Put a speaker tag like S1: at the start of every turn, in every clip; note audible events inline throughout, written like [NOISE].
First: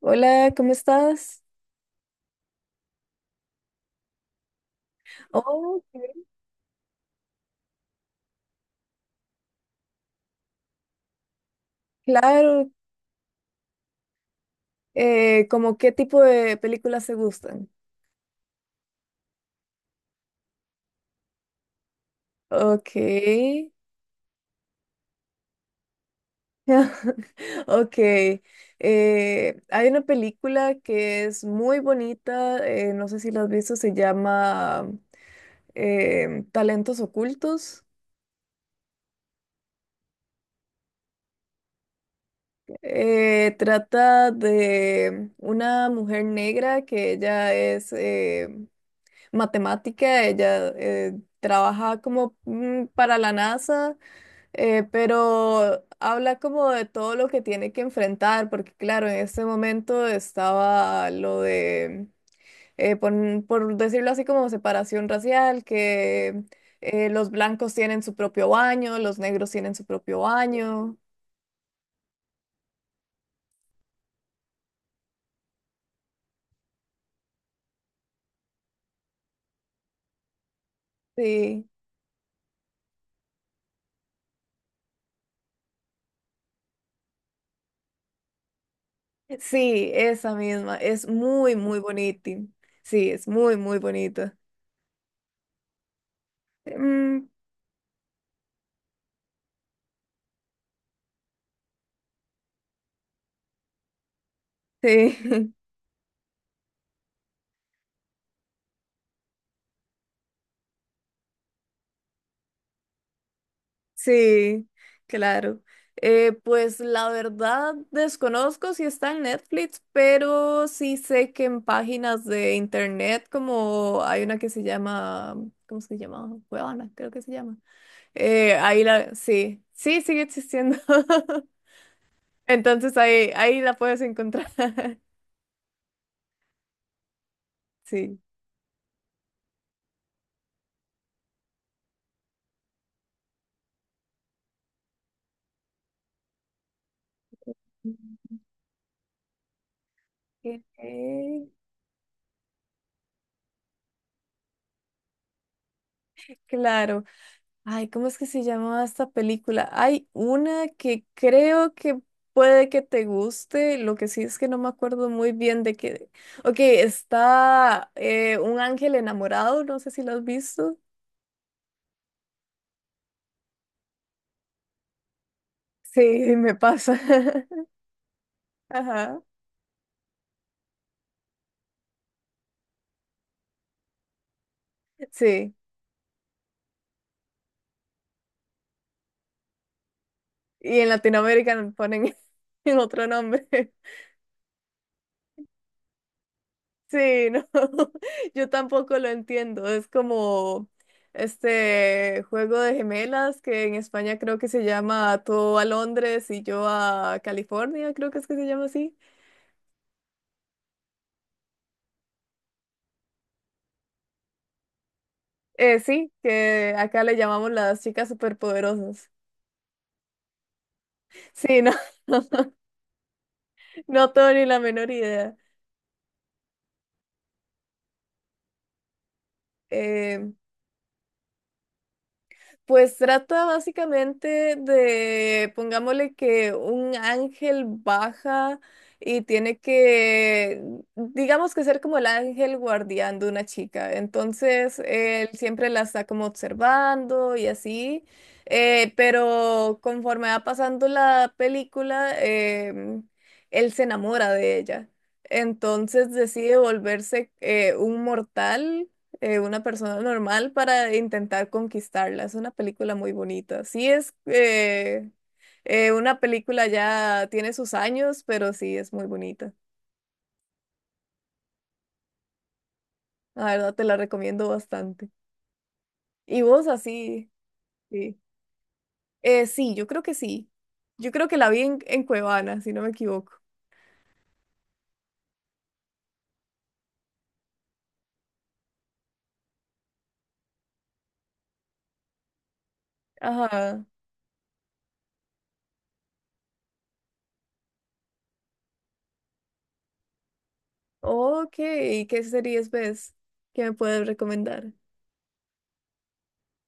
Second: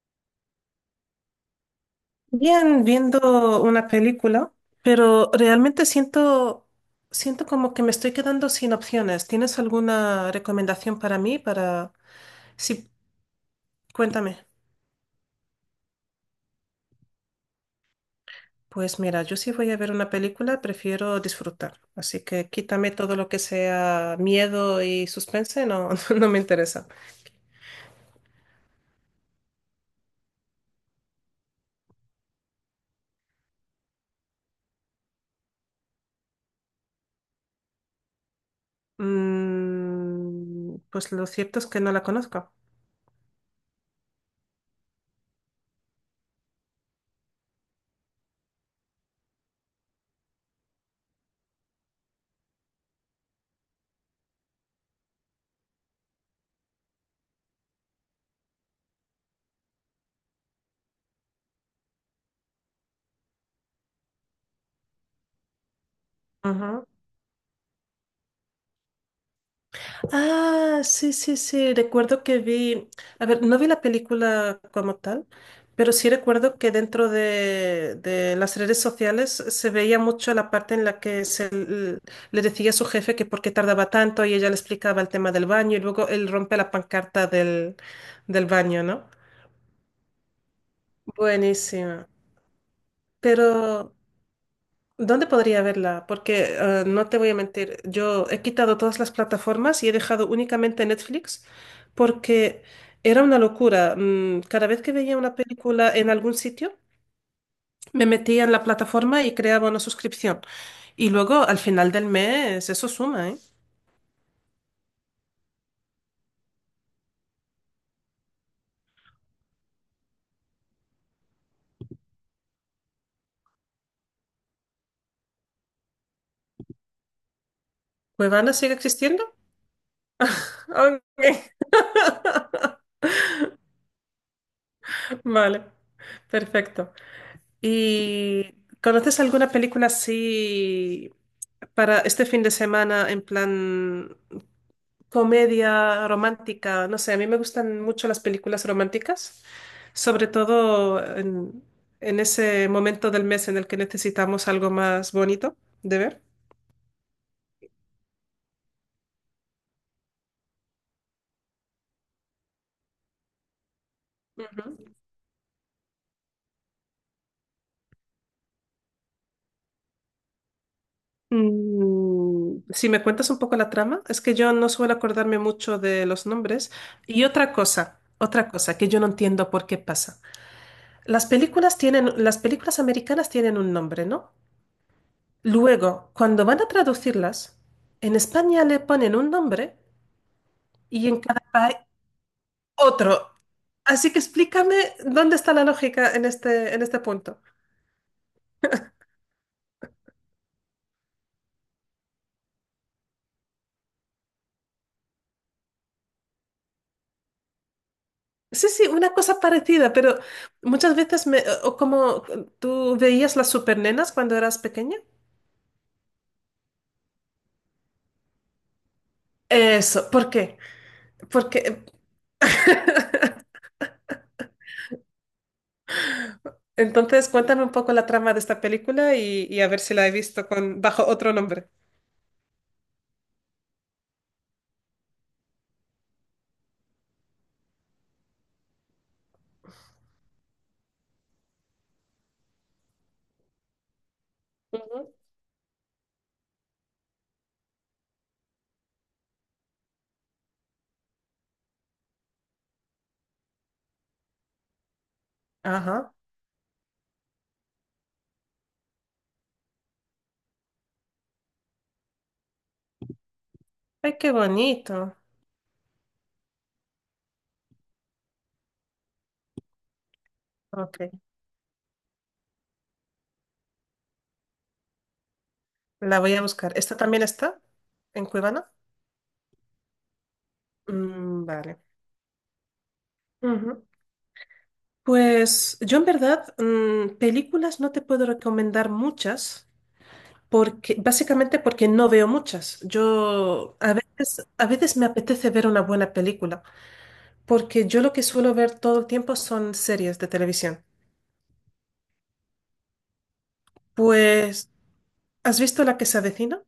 S1: Hola, ¿cómo estás?
S2: Bien, viendo una película, pero
S1: Oh,
S2: realmente
S1: qué bien.
S2: siento como que me estoy quedando sin opciones. ¿Tienes alguna recomendación para mí?
S1: Claro.
S2: Sí, cuéntame.
S1: ¿Cómo qué tipo de películas te gustan?
S2: Pues mira, yo si voy a ver una película, prefiero disfrutar. Así que quítame
S1: Ok.
S2: todo lo que sea miedo y suspense, no, [LAUGHS] no me interesa.
S1: [LAUGHS] Ok. Hay una película que es muy bonita, no sé si la has visto, se llama Talentos Ocultos.
S2: Pues lo cierto es que no la conozco.
S1: Trata de una mujer negra que ella es... matemática, ella trabaja como para la NASA, pero habla como de todo lo que tiene que enfrentar, porque claro, en este momento estaba lo de, por, decirlo así, como separación racial, que
S2: Ujú.
S1: los blancos tienen su propio baño, los negros tienen su propio
S2: Ah,
S1: baño,
S2: sí, sí, sí. Recuerdo que vi, a ver, no vi la película como tal, pero sí recuerdo que dentro de las redes sociales se veía mucho la parte en la que se
S1: sí.
S2: l- le decía a su jefe que por qué tardaba tanto y ella le explicaba el tema del baño y luego él rompe la pancarta del baño, ¿no?
S1: Sí, esa misma, es muy, muy
S2: Buenísima.
S1: bonita. Sí, es muy, muy
S2: Pero,
S1: bonita.
S2: ¿dónde podría verla? Porque no te
S1: Mm,
S2: voy a mentir, yo he quitado todas las plataformas y he dejado únicamente Netflix porque era una locura. Cada vez que veía una
S1: sí. [LAUGHS]
S2: película en algún sitio, me metía en la plataforma y creaba una suscripción. Y luego al final del mes eso suma, ¿eh?
S1: Sí, claro. Pues la verdad desconozco si está en Netflix, pero sí sé que en páginas de internet, como hay una que se llama, ¿cómo se llama? Cuevana, creo que se llama.
S2: ¿Cuevana sigue
S1: Ahí la,
S2: existiendo?
S1: sí, sí, sigue
S2: [LAUGHS]
S1: existiendo.
S2: Ok,
S1: [LAUGHS] Entonces ahí, ahí la puedes encontrar. [LAUGHS]
S2: vale, perfecto.
S1: Sí.
S2: ¿Y conoces alguna película así para este fin de semana en plan comedia romántica, no sé, a mí me gustan mucho las películas románticas, sobre
S1: Ok.
S2: todo en ese momento del mes en el que necesitamos algo más bonito de ver.
S1: Claro. Ay, ¿cómo es que se llamaba esta película? Hay una que creo que puede que te guste, lo que sí es que no me
S2: Ujú.
S1: acuerdo muy bien de qué. Ok, está un ángel enamorado, no sé si lo has visto.
S2: Si me cuentas un poco la trama, es que yo no suelo acordarme mucho de los
S1: Sí, me
S2: nombres.
S1: pasa.
S2: Y
S1: [LAUGHS]
S2: otra cosa que yo no
S1: Ajá,
S2: entiendo por qué pasa. Las películas americanas tienen un nombre, ¿no?
S1: sí.
S2: Luego, cuando van a traducirlas, en España le ponen un nombre
S1: Y en
S2: y en cada
S1: Latinoamérica me
S2: país
S1: ponen [LAUGHS] en otro
S2: otro.
S1: nombre.
S2: Así que explícame dónde está la lógica en este
S1: Sí,
S2: punto.
S1: no, [LAUGHS] yo tampoco lo entiendo. Es como este juego de gemelas que en España creo que se llama Tú a Londres y yo a California, creo que es que se llama
S2: Sí, sí,
S1: así.
S2: una cosa parecida, pero muchas veces me, o como tú veías las supernenas cuando eras pequeña.
S1: Sí, que acá le llamamos las chicas superpoderosas.
S2: Eso, ¿por qué?
S1: Sí, no,
S2: Porque
S1: [LAUGHS] no tengo ni la menor idea.
S2: entonces cuéntame un poco la trama de esta película y a ver si la he
S1: Eh,
S2: visto con, bajo otro nombre.
S1: Pues trata básicamente de, pongámosle que un ángel baja y tiene que, digamos que ser como el ángel guardián de una chica. Entonces,
S2: Ujú.
S1: él siempre la está como observando y así, pero conforme va pasando la película, em, él se enamora de ella. Entonces
S2: Ajá.
S1: decide volverse un mortal, una persona normal para intentar conquistarla. Es una película muy bonita. Sí es
S2: Ay, qué bonito.
S1: una película ya tiene sus años, pero sí es muy bonita.
S2: Ok,
S1: La verdad te la recomiendo bastante.
S2: la voy
S1: Y
S2: a
S1: vos
S2: buscar. ¿Esta también
S1: así,
S2: está
S1: sí.
S2: en Cuevana?
S1: Sí, yo creo que sí. Yo creo que
S2: Mm,
S1: la vi en Cuevana, si no me equivoco.
S2: vale. Pues yo en verdad, películas no te puedo recomendar muchas, porque, básicamente porque no veo muchas. Yo
S1: Ajá.
S2: a veces me apetece ver una buena película, porque yo lo que suelo ver todo el tiempo son series de televisión.
S1: Ok, ¿qué series ves que me puedes
S2: Pues,
S1: recomendar?
S2: ¿has visto La que se avecina?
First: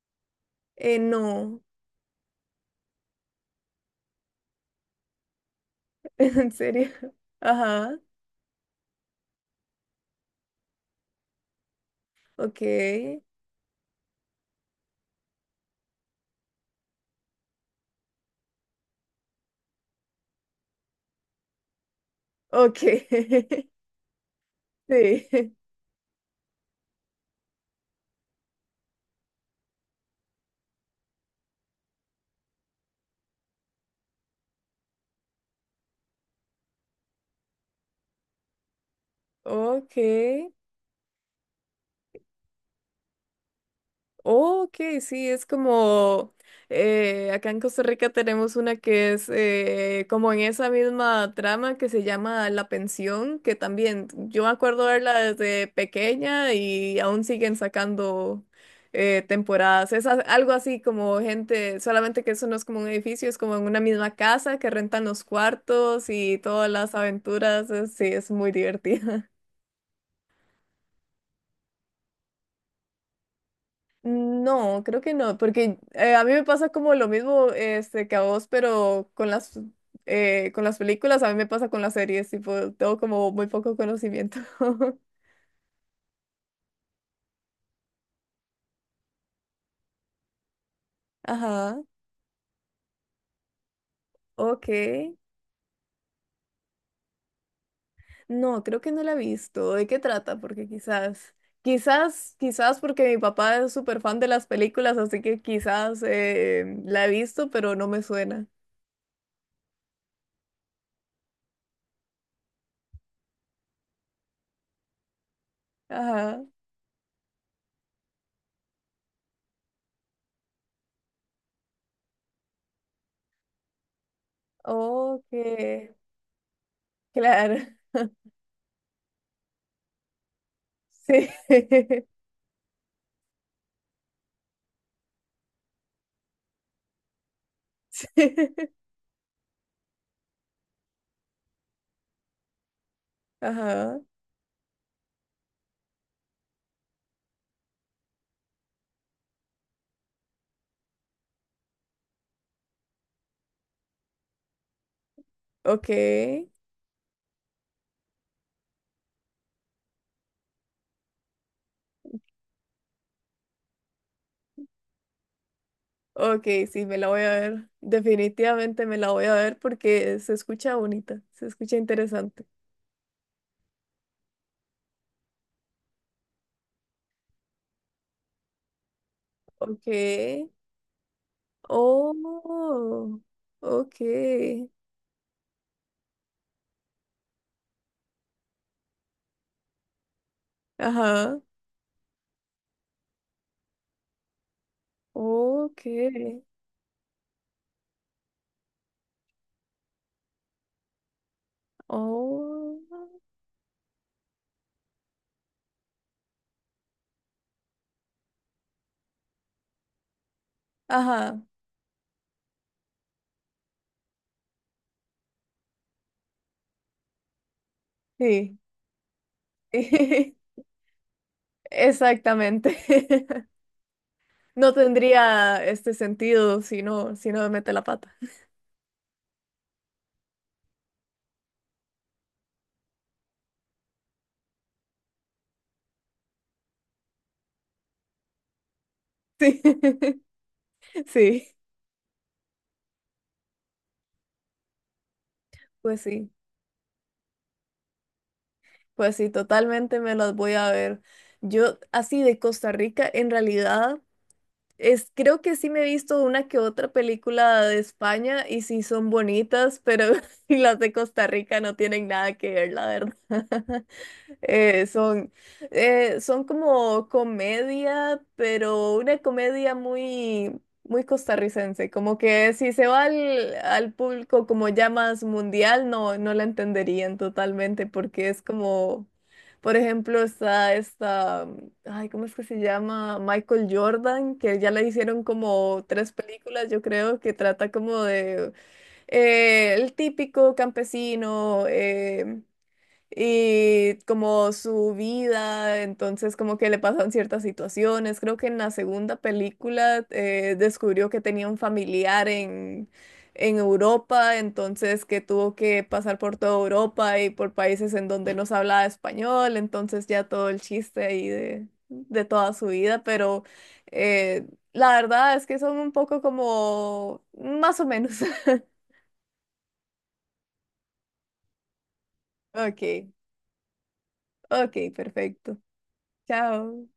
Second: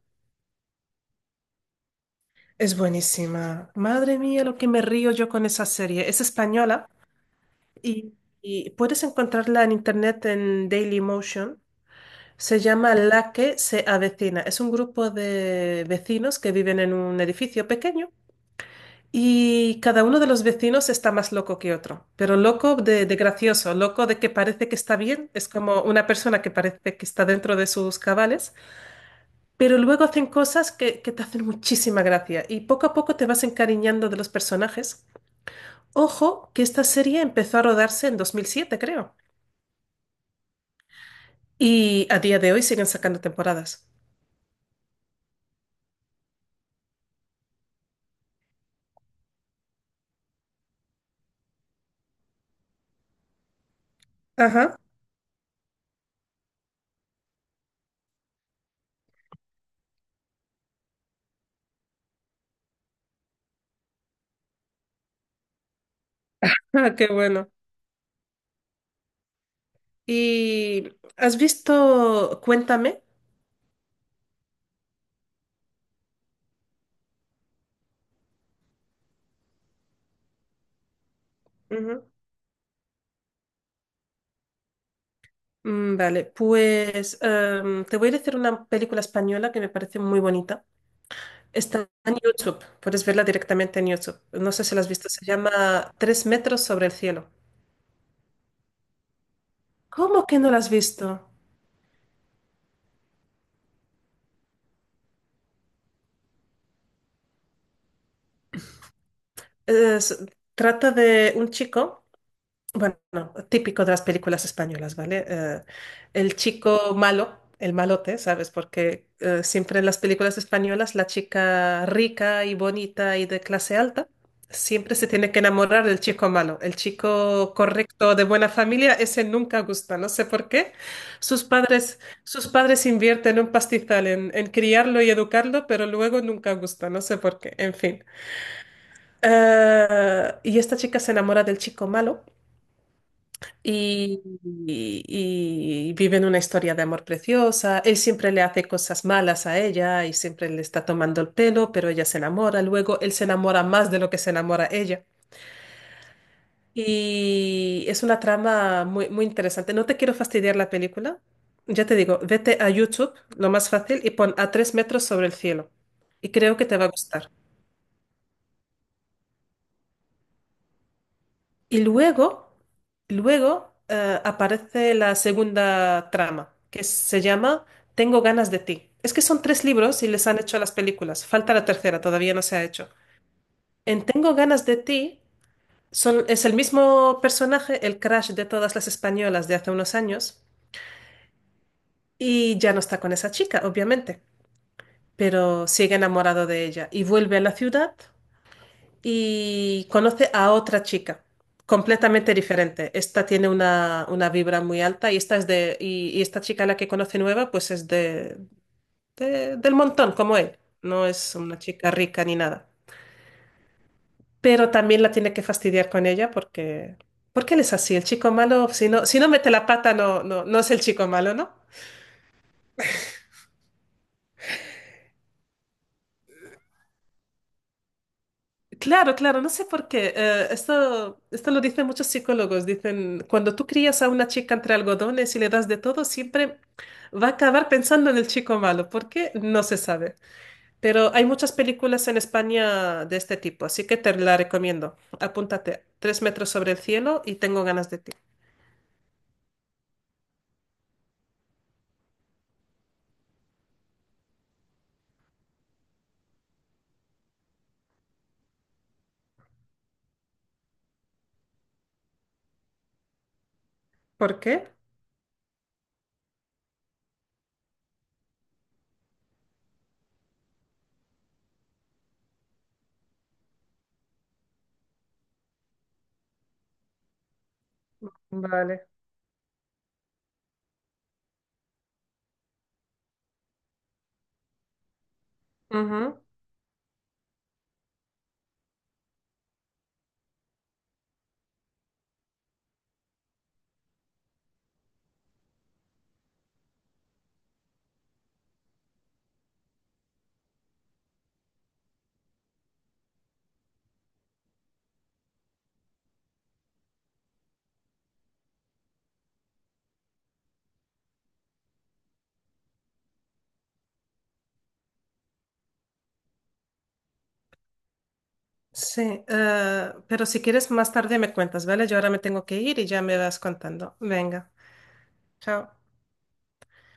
S1: No,
S2: Es buenísima. Madre mía, lo que me río yo con esa serie.
S1: [LAUGHS]
S2: Es
S1: en
S2: española
S1: serio. Ajá,
S2: y, y puedes encontrarla en internet en Dailymotion. Se
S1: ok,
S2: llama La que se avecina. Es un grupo de vecinos que viven en un edificio pequeño y cada uno de los vecinos está más loco que otro, pero loco
S1: ok.
S2: de
S1: [LAUGHS]
S2: gracioso, loco de que parece que está
S1: Sí,
S2: bien, es
S1: [LAUGHS]
S2: como una persona que parece que está dentro de sus cabales, pero luego hacen cosas que te hacen muchísima gracia y poco a poco te vas encariñando de los personajes. Ojo que esta serie empezó a rodarse en 2007 creo,
S1: ok,
S2: y a día de hoy siguen sacando temporadas.
S1: ok, sí, es como acá en Costa Rica tenemos una que es como en esa misma trama que se llama La Pensión, que también yo me
S2: Ajá,
S1: acuerdo verla desde pequeña y aún siguen sacando temporadas. Es algo así como gente, solamente que eso no es como un edificio, es como en una misma casa que rentan los cuartos y
S2: [LAUGHS]
S1: todas las
S2: Ah, qué bueno.
S1: aventuras, sí, es muy divertido.
S2: ¿Y has visto Cuéntame?
S1: No, creo que no, porque a mí me pasa como lo mismo este, que a vos, pero con las películas, a mí me pasa con las
S2: Ujú.
S1: series, tipo, tengo como muy poco conocimiento. [LAUGHS]
S2: Mm, vale, pues te voy a decir una película española que me parece muy bonita.
S1: Ajá,
S2: Está en YouTube, puedes verla directamente en YouTube. No sé
S1: ok.
S2: si la has visto, se llama Tres metros sobre el cielo.
S1: No, creo que no la he visto. ¿De qué
S2: ¿Cómo
S1: trata?
S2: que no la
S1: Porque
S2: has visto?
S1: quizás, quizás, quizás porque mi papá es súper fan de las películas, así que quizás la he visto, pero no me suena.
S2: Es- Trata de un chico, bueno, típico de las películas españolas, ¿vale? El
S1: Ajá,
S2: chico malo, el malote, ¿sabes? Porque siempre en las películas españolas la chica rica y bonita y de clase alta siempre se tiene que enamorar
S1: ok,
S2: del chico malo. El chico
S1: claro. [LAUGHS]
S2: correcto de buena familia, ese nunca gusta, no sé por qué.
S1: Sí.
S2: Sus padres,
S1: [LAUGHS]
S2: sus padres invierten un pastizal en criarlo y educarlo, pero luego nunca gusta, no sé por qué. En fin.
S1: Sí.
S2: Y esta chica se enamora del chico malo
S1: Ajá.
S2: y, y viven una historia de amor preciosa. Él siempre le hace cosas malas a ella y siempre le está tomando el pelo, pero ella se enamora. Luego él se enamora más de lo que se enamora ella.
S1: Ok,
S2: Y es una trama muy, muy interesante. No te quiero fastidiar la película. Ya te digo, vete a YouTube, lo más fácil, y pon a tres metros sobre el cielo. Y
S1: ok,
S2: creo que te va
S1: sí,
S2: a
S1: me la voy a
S2: gustar.
S1: ver. Definitivamente me la voy a ver porque se escucha bonita, se escucha
S2: Y
S1: interesante.
S2: luego, aparece la segunda trama, que se llama Tengo ganas de ti. Es que son tres
S1: Ok,
S2: libros y les han hecho las películas. Falta la tercera, todavía no se ha hecho.
S1: oh,
S2: En Tengo
S1: ok,
S2: ganas de ti son, es el mismo personaje, el crush de todas las españolas de hace unos años,
S1: ajá,
S2: y ya no está con esa chica, obviamente, pero
S1: ok,
S2: sigue enamorado de ella y vuelve a la ciudad y conoce a otra chica completamente
S1: oh,
S2: diferente. Esta tiene una vibra muy alta y esta es de y esta chica a la que conoce nueva pues es del montón como él. No es
S1: ajá,
S2: una chica rica ni nada. Pero también la tiene que fastidiar con ella porque él es así. El chico
S1: sí,
S2: malo, si no mete la pata no no
S1: [LAUGHS]
S2: no es el chico malo, ¿no?
S1: exactamente. [LAUGHS] No tendría este sentido si no, si no me mete la pata.
S2: Claro, claro, no sé por qué. Esto lo dicen muchos psicólogos. Dicen, cuando tú crías a una chica entre algodones y le das de todo, siempre va a acabar pensando en el chico malo. ¿Por qué?
S1: [LAUGHS]
S2: No se sabe.
S1: Sí, [LAUGHS]
S2: Pero hay muchas
S1: sí,
S2: películas en España de este tipo, así que te la recomiendo. Apúntate,
S1: pues
S2: Tres
S1: sí.
S2: metros sobre el cielo y tengo ganas de ti.
S1: Pues sí, totalmente me las voy a ver. Yo, así de Costa Rica, en realidad, es, creo que sí me he visto una que otra película de España y sí son bonitas, pero [LAUGHS] las de Costa Rica no tienen nada que ver, la verdad.
S2: ¿Por qué?
S1: Eh, son, son como comedia, pero una comedia muy, muy costarricense. Como que si se va al, al público como ya más mundial, no, no la entenderían totalmente, porque es
S2: Vale.
S1: como, por ejemplo, está esta, ay, ¿cómo es que se llama? Michael Jordan, que ya le hicieron como tres
S2: Ujú.
S1: películas, yo creo, que trata como de el típico campesino. Y como su vida, entonces como que le pasan ciertas situaciones. Creo que en la segunda película descubrió que tenía un familiar en Europa, entonces que tuvo que pasar por toda Europa y por países en donde no se hablaba español, entonces ya todo el chiste ahí de toda su vida, pero eh, la verdad es que son un poco como más o menos. [LAUGHS]
S2: Sí, pero si quieres más tarde me cuentas, ¿vale? Yo ahora me tengo que ir y ya
S1: Ok,
S2: me vas contando. Venga,
S1: ok, perfecto.
S2: chao.
S1: Chao.